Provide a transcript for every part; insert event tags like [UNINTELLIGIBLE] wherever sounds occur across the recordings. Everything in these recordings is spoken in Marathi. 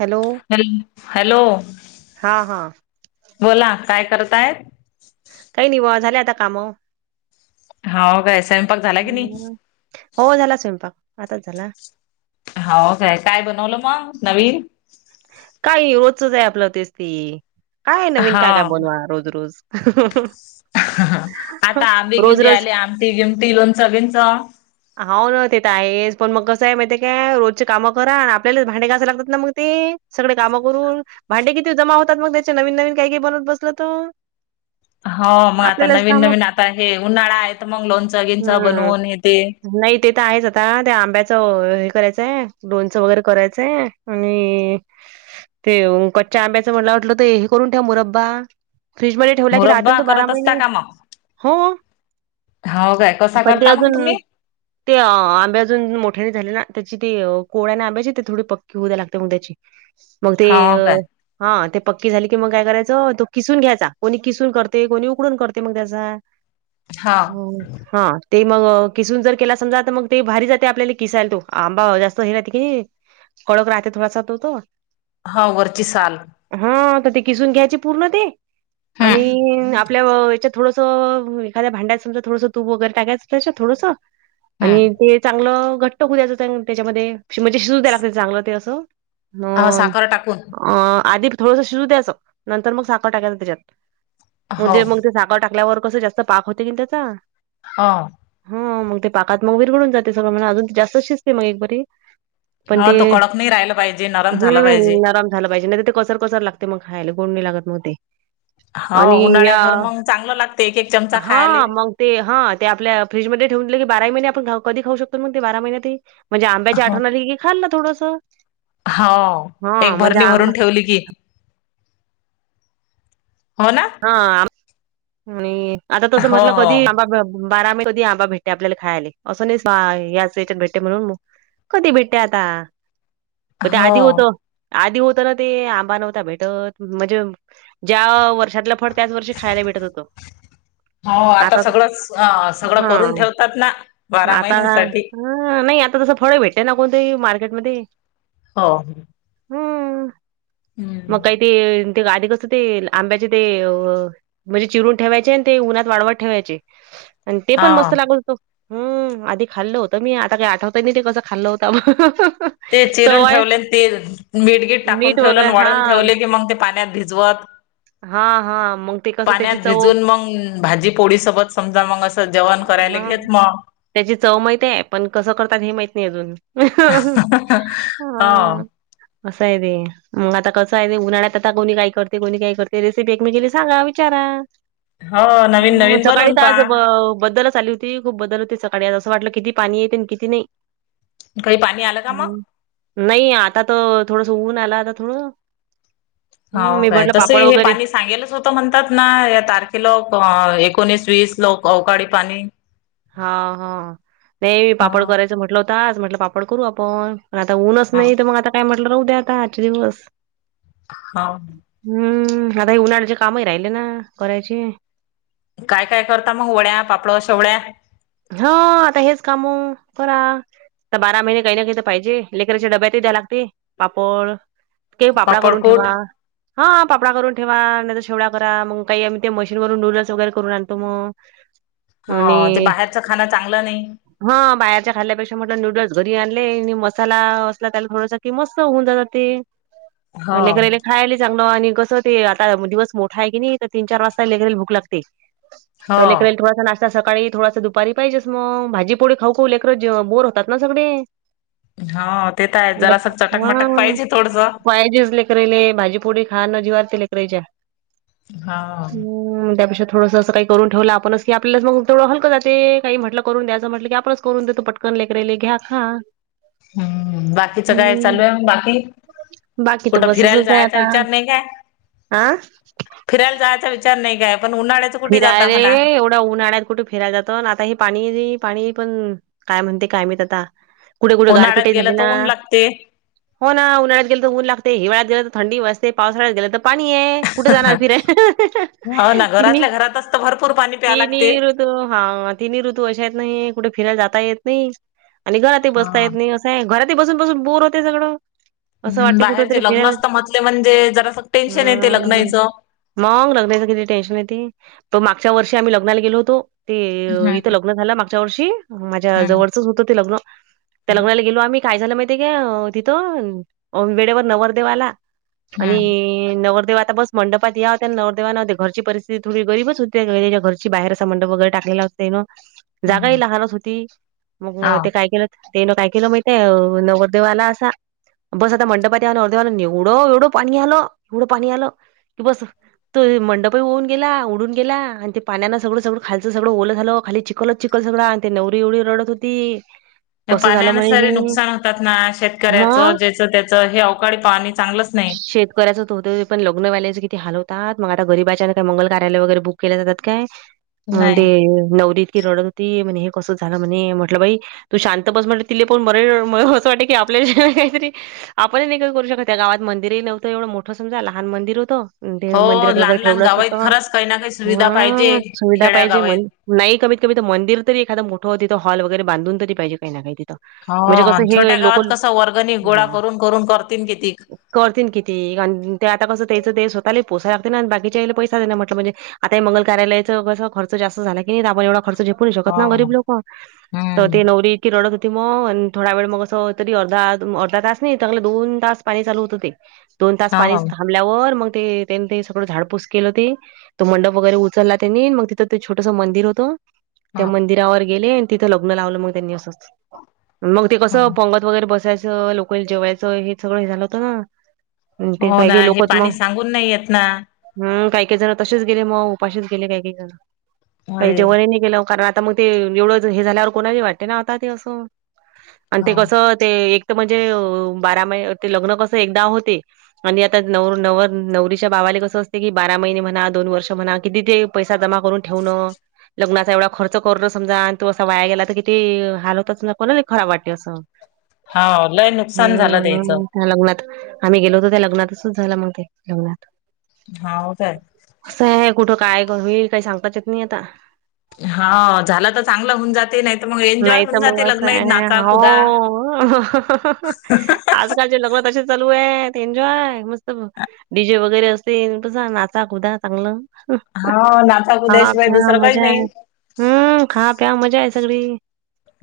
हॅलो हल हॅलो, हा हा बोला, काय करताय? काही नाही वा, झाले आता काम. हाव काय, स्वयंपाक झाला की नाही? हो, झाला स्वयंपाक, आताच झाला. हो काय, काय बनवलं मग नवीन? काय रोजचच आहे आपलं, तेच ते काय नवीन काय काय हाव बनवा, रोज रोज. आता आंबी रोज गिम रोज आली आमटी गिमटी लोणचं बिणचं हो ना ते तर आहेस पण मग कसं आहे माहितीये काय रोजची कामं करा आपल्यालाच भांडे घासायला लागतात ना मग ते सगळे कामं करून भांडे किती जमा होतात मग त्याचे नवीन नवीन काही काही बनवत बसल तर- हो मग आता आपल्यालाच नवीन काम नवीन आता हे उन्हाळा आहेत मग लोणचंगिंणचं हम्म बनवून हे तेे नाही ते तर आहेच आता ते आंब्याचं हे करायचंय लोणचं वगैरे करायचंय आणि ते कच्च्या आंब्याचं मला वाटलं ते हे करून ठेव मुरंबा फ्रीजमध्ये ठेवला की राहतं मुरब्बा तो बारा करत महिने असता हो हो काय कसा पण ते करता मग अजून तुम्ही ते आंबे अजून मोठे झाले ना त्याची ती कोळ्याने आंब्याची ते थोडी पक्की होऊ द्या लागते त्यांची मग ते हाव काय अ हा ते पक्की झाले की मग काय करायचं तो किसून घ्यायचा कोणी किसून करते कोणी उकडून करते मग त्याचा, हा हम् हा ते मग किसून जर केला समजा तर मग ते भारी जाते आपल्याला किसायला तो आंबा जास्त हे रा की कडक राहते थोडासा तो तो. हा वरची साल हा तर ते किसून घ्यायचे पूर्ण ते, आणि हम्म आपल्या ह्यांच्यात थोडसं एखाद्या भांड्यात समजा थोडंसं तूप वगैरे टाकायचं त्यांच्यात थोडसं हम्म आणि ते चांगलं घट्ट होऊ द्यायचं त्यांच्यामध्ये म्हणजे शिजू द्यायला लागत चांगलं ते असं- अ हो साखर टाकून अं आधी थोडंसं शिजू द्यायचं नंतर मग साखर टाकायचं त्याच्यात हो म्हणजे मग ते साखर टाकल्यावर कसं जास्त पाक होते की त्यांचा, हा हं मग ते पाकात मग विरघळून जाते सगळं [INAUDIBLE] अजून ते जास्त शिजते मग एक बरी, पण हा ते तो कडक नाही राहिला पाहिजे. नरम हम्म झाला पाहिजे. नरम झाला पाहिजे नाही ते कसर कसर लागते मग खायला गोड नाही लागत मग ते हा आणि उन्हाळ्या या भर मग चांगलं लागतय एक एक चमचा खायलय हां, मग ते हा ते आपल्या फ्रीजमध्ये ठेवून दिले की बारा महिने आपण कधी खाऊ शकतो मग ते बारा महिन्यांतही म्हणजे आंब्याची आठवण आली की खाल्लं थोडंसं हो एक हां, म्हणजे भरणी भरून आंबा ठेवली की. हो ना हा आणि आता तसं हो म्हंटलं हो कधी आंबा बारा महिने कधी आंबा भेटते आपल्याला आंबा खायला असं नाही ह्याच याच्यात भेटते म्हणून, कधी भेटते आता प ते हो आधी होत. आधी होत ना ते आंबा नव्हता भेटतं म्हणजे ज्या वर्षातला फड- त्याच वर्षी खायला भेटत होतं हो आता सगळंच सगळं करून हां, ठेवतात ना बारा महिन्यासाठी. ह नाही आता तसं फळ भेटते ना कोणताही मार्केट मध्ये हो हम्म हम्म मग काही ते ते गाडीत असतील ते आंब्याचे ते म्हणजे चिरून ठेवायचे आणि ते उन्हात वाळवत ठेवायचे आणि ते पण हा मस्त लागलं होतं हम्म आधी खाल्लं होत मी आता काही आठवत की नाही ते खाल्लं होत मग ते चिरून ठेवले ते मीठगीट टाकून मीठ ठेवले वगैरे हा वाळून ठेवले की मग ते पाण्यात भिजवत हा हा मग ते कसं त्याची पाण्यात चव भिजून मग भाजी पोळी सोबत समजा मग असं जेवण करायला हा घेत मग त्याची चव माहित आहे. पण, कसं करतात हे माहित नाही अजून. हो असं आहे ते. मग आता कसं आहे ते उन्हाळ्यात आता कोणी काही करते कोणी काय करते ते रेसिपी एकमेकीला सांगा विचारा हो नवीन हम्म नवीन सकाळी बनवून तर आज पहा. बद्दलच आली होती. ती खूप बदल होते सकाळी असं वाटलं किती पाणी येते आणि किती नाही. काही पाणी आलं का मग? नाई आता तर थोडसं ऊन आला आता थोडं हं, हो मी काय म्हटलं तस पापड हे वगैरे पाणी सांगेलच होत तो म्हणतात ना या तारखेला लोक एकोणीस वीस लोक अवकाळी पाणी. हा हा ते हा पापड करायचं म्हटलं होत आज म्हटलं पापड करू आपण. आता ऊनच हा नाही तर मग आता काय म्हटलं राहू द्या आता आजच्या दिवस हाऊ हम्म आता हे उन्हाळ्याचे कामही राहिले ना करायचे. काय करता मग वड्या पापड शेवळ्या. हा आता हेच कामु करा. आता बारा महिने काही ना काही तर पाहिजे. लेकराच्या डब्यात द्यायला लागते पापड ते पापडा करून पापडकुट? ठेवा. हा पापडा करून ठेवा नाहीतर चिवडा करा. मग, काही आम्ही ते मशीन डोनाल्ड वगैरे करून आणतो मग. हा ते बाहेरच खाण चांगलं नाही. हा बाहेरच्या खाल्ल्यापेक्षा म्हटलं नूडल्स घरी आणले आणि मसाला त्याला [UNINTELLIGIBLE] की मस्त होऊन जातात ते. [INAUDIBLE] [UNINTELLIGIBLE] खायला चांगलं आणि कसं ते आता दिवस मोठा आहे की नाही तर तीन चार वाजता लेकराला भूक लागते. हो तर लेकराला थोडासा नाश्ता सकाळी थोडासा दुपा दुपारी पाहिजेस मग भाजीपोळी खाऊ खाऊ लेकर बोर होतात ना सगळे. हो ते तर आहे हम्म जरास चटकमटक पाहिजे थोडस हा पायजे ले खरंय न भाजी पोळी खांयला जिवारती लकरेच्या. हा हम्म त्यापेक्षा थोडस अस काही करून ठेवलं आपणच की आपल्याला मग थोडं हलकं जात ते काही म्हटलं करून द्याचं म्हटलं की आपणच करून देतो पटकन लेकराले घ्या खा. हम्म बाकीच काय हं, चालू आहे. बाकी? बाकी तर कुठं बस फिरायला असंच आहे जायचा आता. विचार नाही काय? आ? फिरायला जायचा विच चार नाही काय? पण उन्हाळ्यात फिराय रे एवढं उन्हाळ्यात कुठे फिरायला जातो. आता हे पाणी पाणी पण काय म्हणते काय माहित आता. कुठे कुठे उन्हाळ्यात गारपीटही गेलं झाली तर ना. ऊन लागते. हो ना उन्हाळ्यात गेलं तर ऊन लागते. हिवाळ्यात गेलं तर थंडी वाजते. पावसाळ्यात गेलं तर पाणी हाय. कुठे जाणार फिराय तिन्ही आपल्या घरात असतं भरपूर पाणी प्याव तिन्ही लागतेय. हा तिन्ही ऋतू अशा येत नाई कुठे फिरायला जाता येत नाही आणि घरात ही बसता येत हा. नाही अस. नाही घरात बसून बसून बोर होते सगळं. असं हम् वाटते कुठ तरी बाहेरचे लग्न फिरायला असत म्हटले म्हणजे जरा टेन्शन येते हम्म लग्नाचं. मग लग्नाच किती टेन्शन येतेय. तो मागच्या वर्षी आम्ही लग्नाला गेलो होतो ते हम्म इथं इथलं ल झा मागच्या वर्षी माझ्या हम्म जवळच होतं ते लग्न त्या हम्म लग्ना गेलो आम्ही काय झालं माहितीय का तिथं वेळेवर नवरदेव आला. हम्म आणि नवरदेव आता बस मंडपात याव त्यानं, नवरदेवा नव घरची परि थोडी गरीबच होते त्याच्या घरची बाहेर अस मंडप वगैरे टाकलेला असते ना हम्म जागाही लहानच होती मग हाव ते काय केलं तेन काय केलं माहित आहे नवरदेवाला असा बस आता मंडपात त्या नवर देवाला एवढं एवढं पाणी आल एवढं पाणी आलं की बस. ते मंडपही वाहून गेला उडून गेला आणि ते पाण्यांन सगळं सगळं खालच सगळं ओलं झालं खाली चिखलच चिखल सगळं आणि ती नवरी एवढी रडत हो ती. त्या पाण्यानं सार नुकसान होतात ना मग शेतकऱ्याचं ज्याचं त्याचं हे अवकाळी पाणी चांगलंच नाही. शेतकऱ्याचे तर होतंय पण लग्न वाल्याचं किती हाल होतात मग आता गरीबाच्यान ते मंगल कार्यालय वगैरे बुक केली जातात काय मग ते नाही नवरी इतकी रडत हो ती म्हणे हे कसं झालं म्हणे म्हटलं बाई तू शांत बस म्हटल तिले पण बरं मग असं वाटे की आपल्या हेच्याने काहीतरी आपणही नाही काय करू शकत त्या गावात मंदिरही नव्हतं एवढं मोठं समजा लहान मंदिर होतं. ते हो मंदिरात लहान वगैरे लहान ठेवलं असत गावात तर खरंच काही ना काही सुविधा पाहिजे हां सुविधा खेड्या पाहिजे गावात. माई नाही कमीत कमी तर मंदिर एखाद मोठं तिंथ हॉल वगैरे बांधून तरी पाहिजे काही ना काही तिंथ. हो आणि छोट्या गावात कसं वर्गणी गोळा करून करून करतील कितीक? करतील किती आणि ते आता कसं त्याचं ते स्वतःले पोसाय लागतंय ना आणि बाकीच्याले पैसे म्हटलं म्हणजे आता मंगल कार्यालयच कस खर्च जास्त झाला की आपण एवढा खर्च शकत हो नाही गरीब लोक तर हम्म ते नवरी इतकी रडत होती मग आणि थोडा वेळ मग असं तरी अर्धा, अर्धा तास नाही चांगले दोन तास पाणी चालू होतं ते. दोन तास पाणी हो थांबल्यावर मग ते त्यांनी ते सगळं झाड पुस केल होती तो मंडप वगैरे उचलला त्यांनी मग तिथं ते छोटस मंदिर होतं. हो त्या मंदिरावर गेले आणि तिथं लग्न लावलं मग त्यांनी असंच मग ते हो. कसं पंगत वगैरे बसायचं लोकाल जेवायचं हे सगळं हे झालं होतं ना. अन ते हो काही ना काही हे लोकच पाणी मग सांगून नाही येत ना. हम्म काही काही जण तसेच गेले मग उपाशीच गेले काही काही जण काही अरे जेवणही नाही गेलं कारण आता मग ते एवढं हे झाल्यावर कोणाही वाटते ना आता ते असं आणि हो. ते कसं ते एक तर म्हणजे बारा महि ते लग्न कसं एकदा होते. आणि आता नवर नवर नवरीच्या भावाला कसं अस ते की बारा महिने म्हणा दोन वर्ष म्हणा किती ते पैसा जमा करून ठेवणं लग्नाचा एवढा खर्च करून समजा आणि तो असं वाया गेला तर किती हाल होतच ना कोणाही खराब वाटते असं. [INAUDIBLE] लय नुकसान झालं त्याचं हम्म. त्या लग्नात आम्ही गेलो होतो त्या लग्नातच झालं मग ते लग्नात. हाव काय? असं आहे कुठं काय कर होईल काही सांगताच येत नाही आता. हा झालं तर चांगलं होऊन जाते नाही तर मग एन्जॉय नाही तर होऊन मग जाते लग्न असं आहे नाचा हो. कुदा आजकालचे लग्न असे चालू आहेत एन्जॉय मस्त डीजे वगैरे अस ते कसं नाचा, कुदा चांगलं हा नाचा खा कुद्याशिवाय प्या दुसरं काही मजा नाही आहे. हम्म खा प्या मजा आहे सगळी.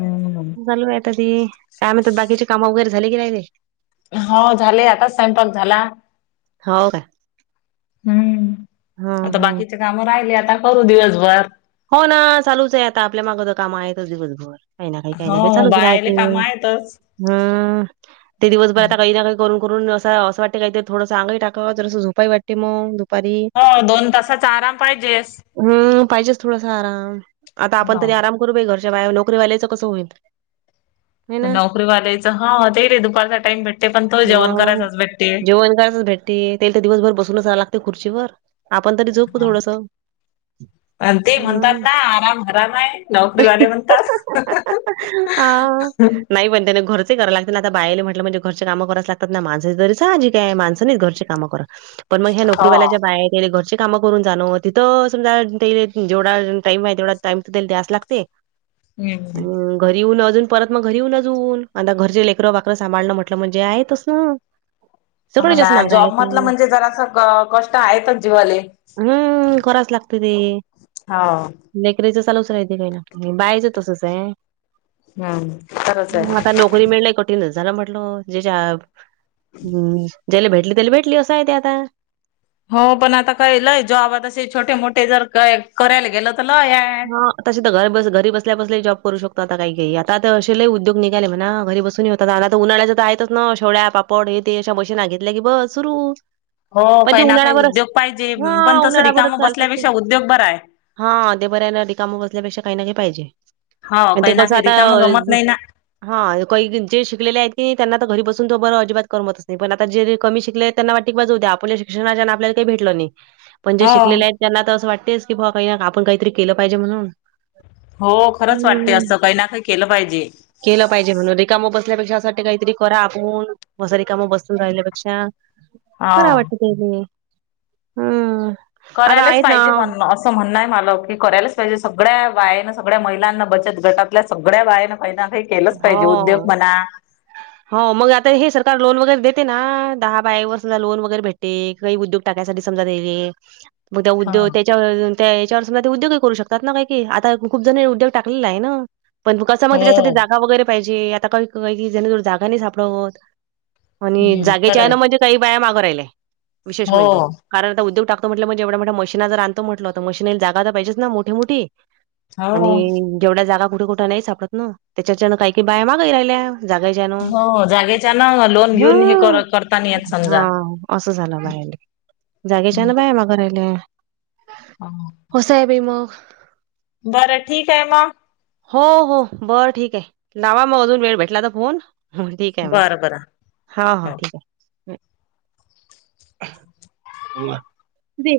हम्म. चालू रायते ते, काय म्हणतात बाकीची काम वगैरे झाली की नाही रे? हो झालेय आताच स्वंयंपाक झाला हो का? हम्म. हं आता हं. बाकीचे काम राहिले आता करू दिवसभर. हो ना चालूच आहे आता आपल्या माग तर कामं आहेतच दिवसभर. काही ना काही. काही हो ना काही चालूच बायाले राहते. काम आहेतच हम्. ते दिवस भर आता बाहीना करून करून असं असं वाटते काय, तर थोडंस अंग टाकाव. जरास झोपाइ वाटते मग. दुपारी. हो. दोन तासाचा आराम पाहिजेस. हम् पाहिजेच थोडासा आराम. आता आपण तरी हाव आराम करू बाइ घरच्या बाया. नोकरीवाल्याच कसं होईल. हे ना नोकरी वाल्याचं हा. ते रे दुपारचा टाइम भेटते. पण तो जेवण करायचाच भेटते. वन टाइमच भेटते. ते तर दिवसभर बसूनच राहाय लागते खुर्ची वर. आपण तरी झोपू थोडस. आण ते म्हणतात ना, आराम हराम आहे. नोकरीवाले म्हणतात. अ. नाई पण त्याने खरंच ते कराय लागत ना. आता बाईले म्हटलं म्हणजे घरचे काम करावच लागतात ना. माणस तरी साहजिक आहे. माणसं नाहीत घरचे काम करत. पण मग ह्या हो. नोकरीवाल्या ज्या बाया घरची कामं करून जाणं. तिथ समजा ते जेवढा टाईम आहे. तेवढा टाईम तिथ द्यायालाच लागते. हम् हम्. आणि घरी येऊन अजून. परत मग घरी येऊन अजुन अंदा घरचे लेकरं वाकरं सांभाळणं म्हटलं म्हणजे आहे तच ना. हा ना सगळ्याच्याच मागं आहे जॉब ते. म्हटंल, म्हणजे जरासं कष्ट आहेतच जीवाले. हम्म करावच लागत ते. हाव. लेकरीच चालूच राहिती काही ना काही. बाईचं तसच हाय. हम, खरंच हाय. पोरी मिळने कठीनच जरा म्हटल ज्याच्या ज्याला भेटली त्याला भेटली असं आहे त्यात. आता हो. पण आता काय लय जॉब आता छोटे- मोठे जर काय करायला गेलं तर लय हाय. हा. तशे त घर बस घरी बसल्या बसल्या ही जॉब करू शकतो. आता काही काही आता तर तशे लइ उद्योग निघाले म्हणा घरी बसून ही झाल आता उन्हाळ्याच तर आहेतच ना. शेवळ्या, पापड हे ते अश्या मशीना घेतल्या की बस सुरू. हो पण ते काइ ना काइ उन्हाळ्यावरच उद्योग पाहीजे हा पण तसं उन्हाळ्यावरच रिकामं चालतात ते. बसल्यापेक्षा उद्योग बराय. हा ते बर हायना. रिकाम बसल्यापेक्षा काही ना काही पाहीजे हो ते काही ना कसं काही आता रिकाम गमत नाही ना हा. काही जे शिकलेल आहेत ते त्यांना त घरी बसून तो बर अजिबात करमतच नाही. पण आता जे कमी शिकले आहेत त्यांना वाटतय की बस होऊद्या. आपल्या शिक्षणाच्या आपल्याला काही भेटलं नाही. पण जे हो. शिकलेले आहेत. त्यांना तर असं वाटतेच की, बुवा काही आपण काहीतरी केलं पाहिजे म्हणून, हो. खरंच वाटते हम्म असं. काही ना काही केलं पाहीजे. केलं पाहिजे म्हणून. रिकाम बसल्यापेक्षा अस वाटते काइतरी करा आपून. हो. सारी काम बसुन राहिल्यापेक्षा. कराव हा. वाटत तेसनी. हम्. करायलाच पाईजे पण मग अस. असं म्हणणं मला की करायलाच पाहिजे. सगळ्या बायानं सगळ्या महिलांना बचत गटातल्या सगळ्या बायानं काही ना काही केलंच पाहिजे हो. उद्योग म्हणा [INAUDIBLE] हो मग आता हे सरकार लोन वगैरे देते ना. दहा बाया वर सुदा लोन वगैरे भेटते. काही उद्योग टाकण्यासाठी समजा देणे. मग त्या हा उद्योगं त्या त्या हेच्यावर सुद्दा उद्योगही करू शकतात ना. काही काही आता खूप जण उद्योग टाकलेल हाय ना. पण कसं म तेज्यासाठी हो जागा वगैरे पाहीजे. आता का काही जण जागा नाही सापडत. आणि हम्म जागेच्या खरंय हेन म्हणजे काई बाया मागं राहिल्या विशेष हो म्हणजे. कारण आता उद्योग टाकतो म्हटल म्हणजे, एवढ्या मोठ्या मशिना जर आणतो म्हटल, तर मशीनीला जागा तर पाहिजे ना मोठी मोठी. आणि हो जेवड्या जागा कुट कुट नाही सापडत ना. त्याच्याच्यान काइ काइ बाया मागइ राहिल्या. जागा हायच्यान हो जागेच्या ना लोन ह घेऊन हे करताना येत समजा हा. असं झालं बायाले, जागेच्या ना बाय माग राहिले. आहा कसंय बाई मग? बरं ठीक हाय मग? हो, हो बरं ठीक हाय लावा मग, अजून वेळ भेटला तर फोन. हो ठीक आहे मग, बरं बरं हा हा हो ठीक हाय. दे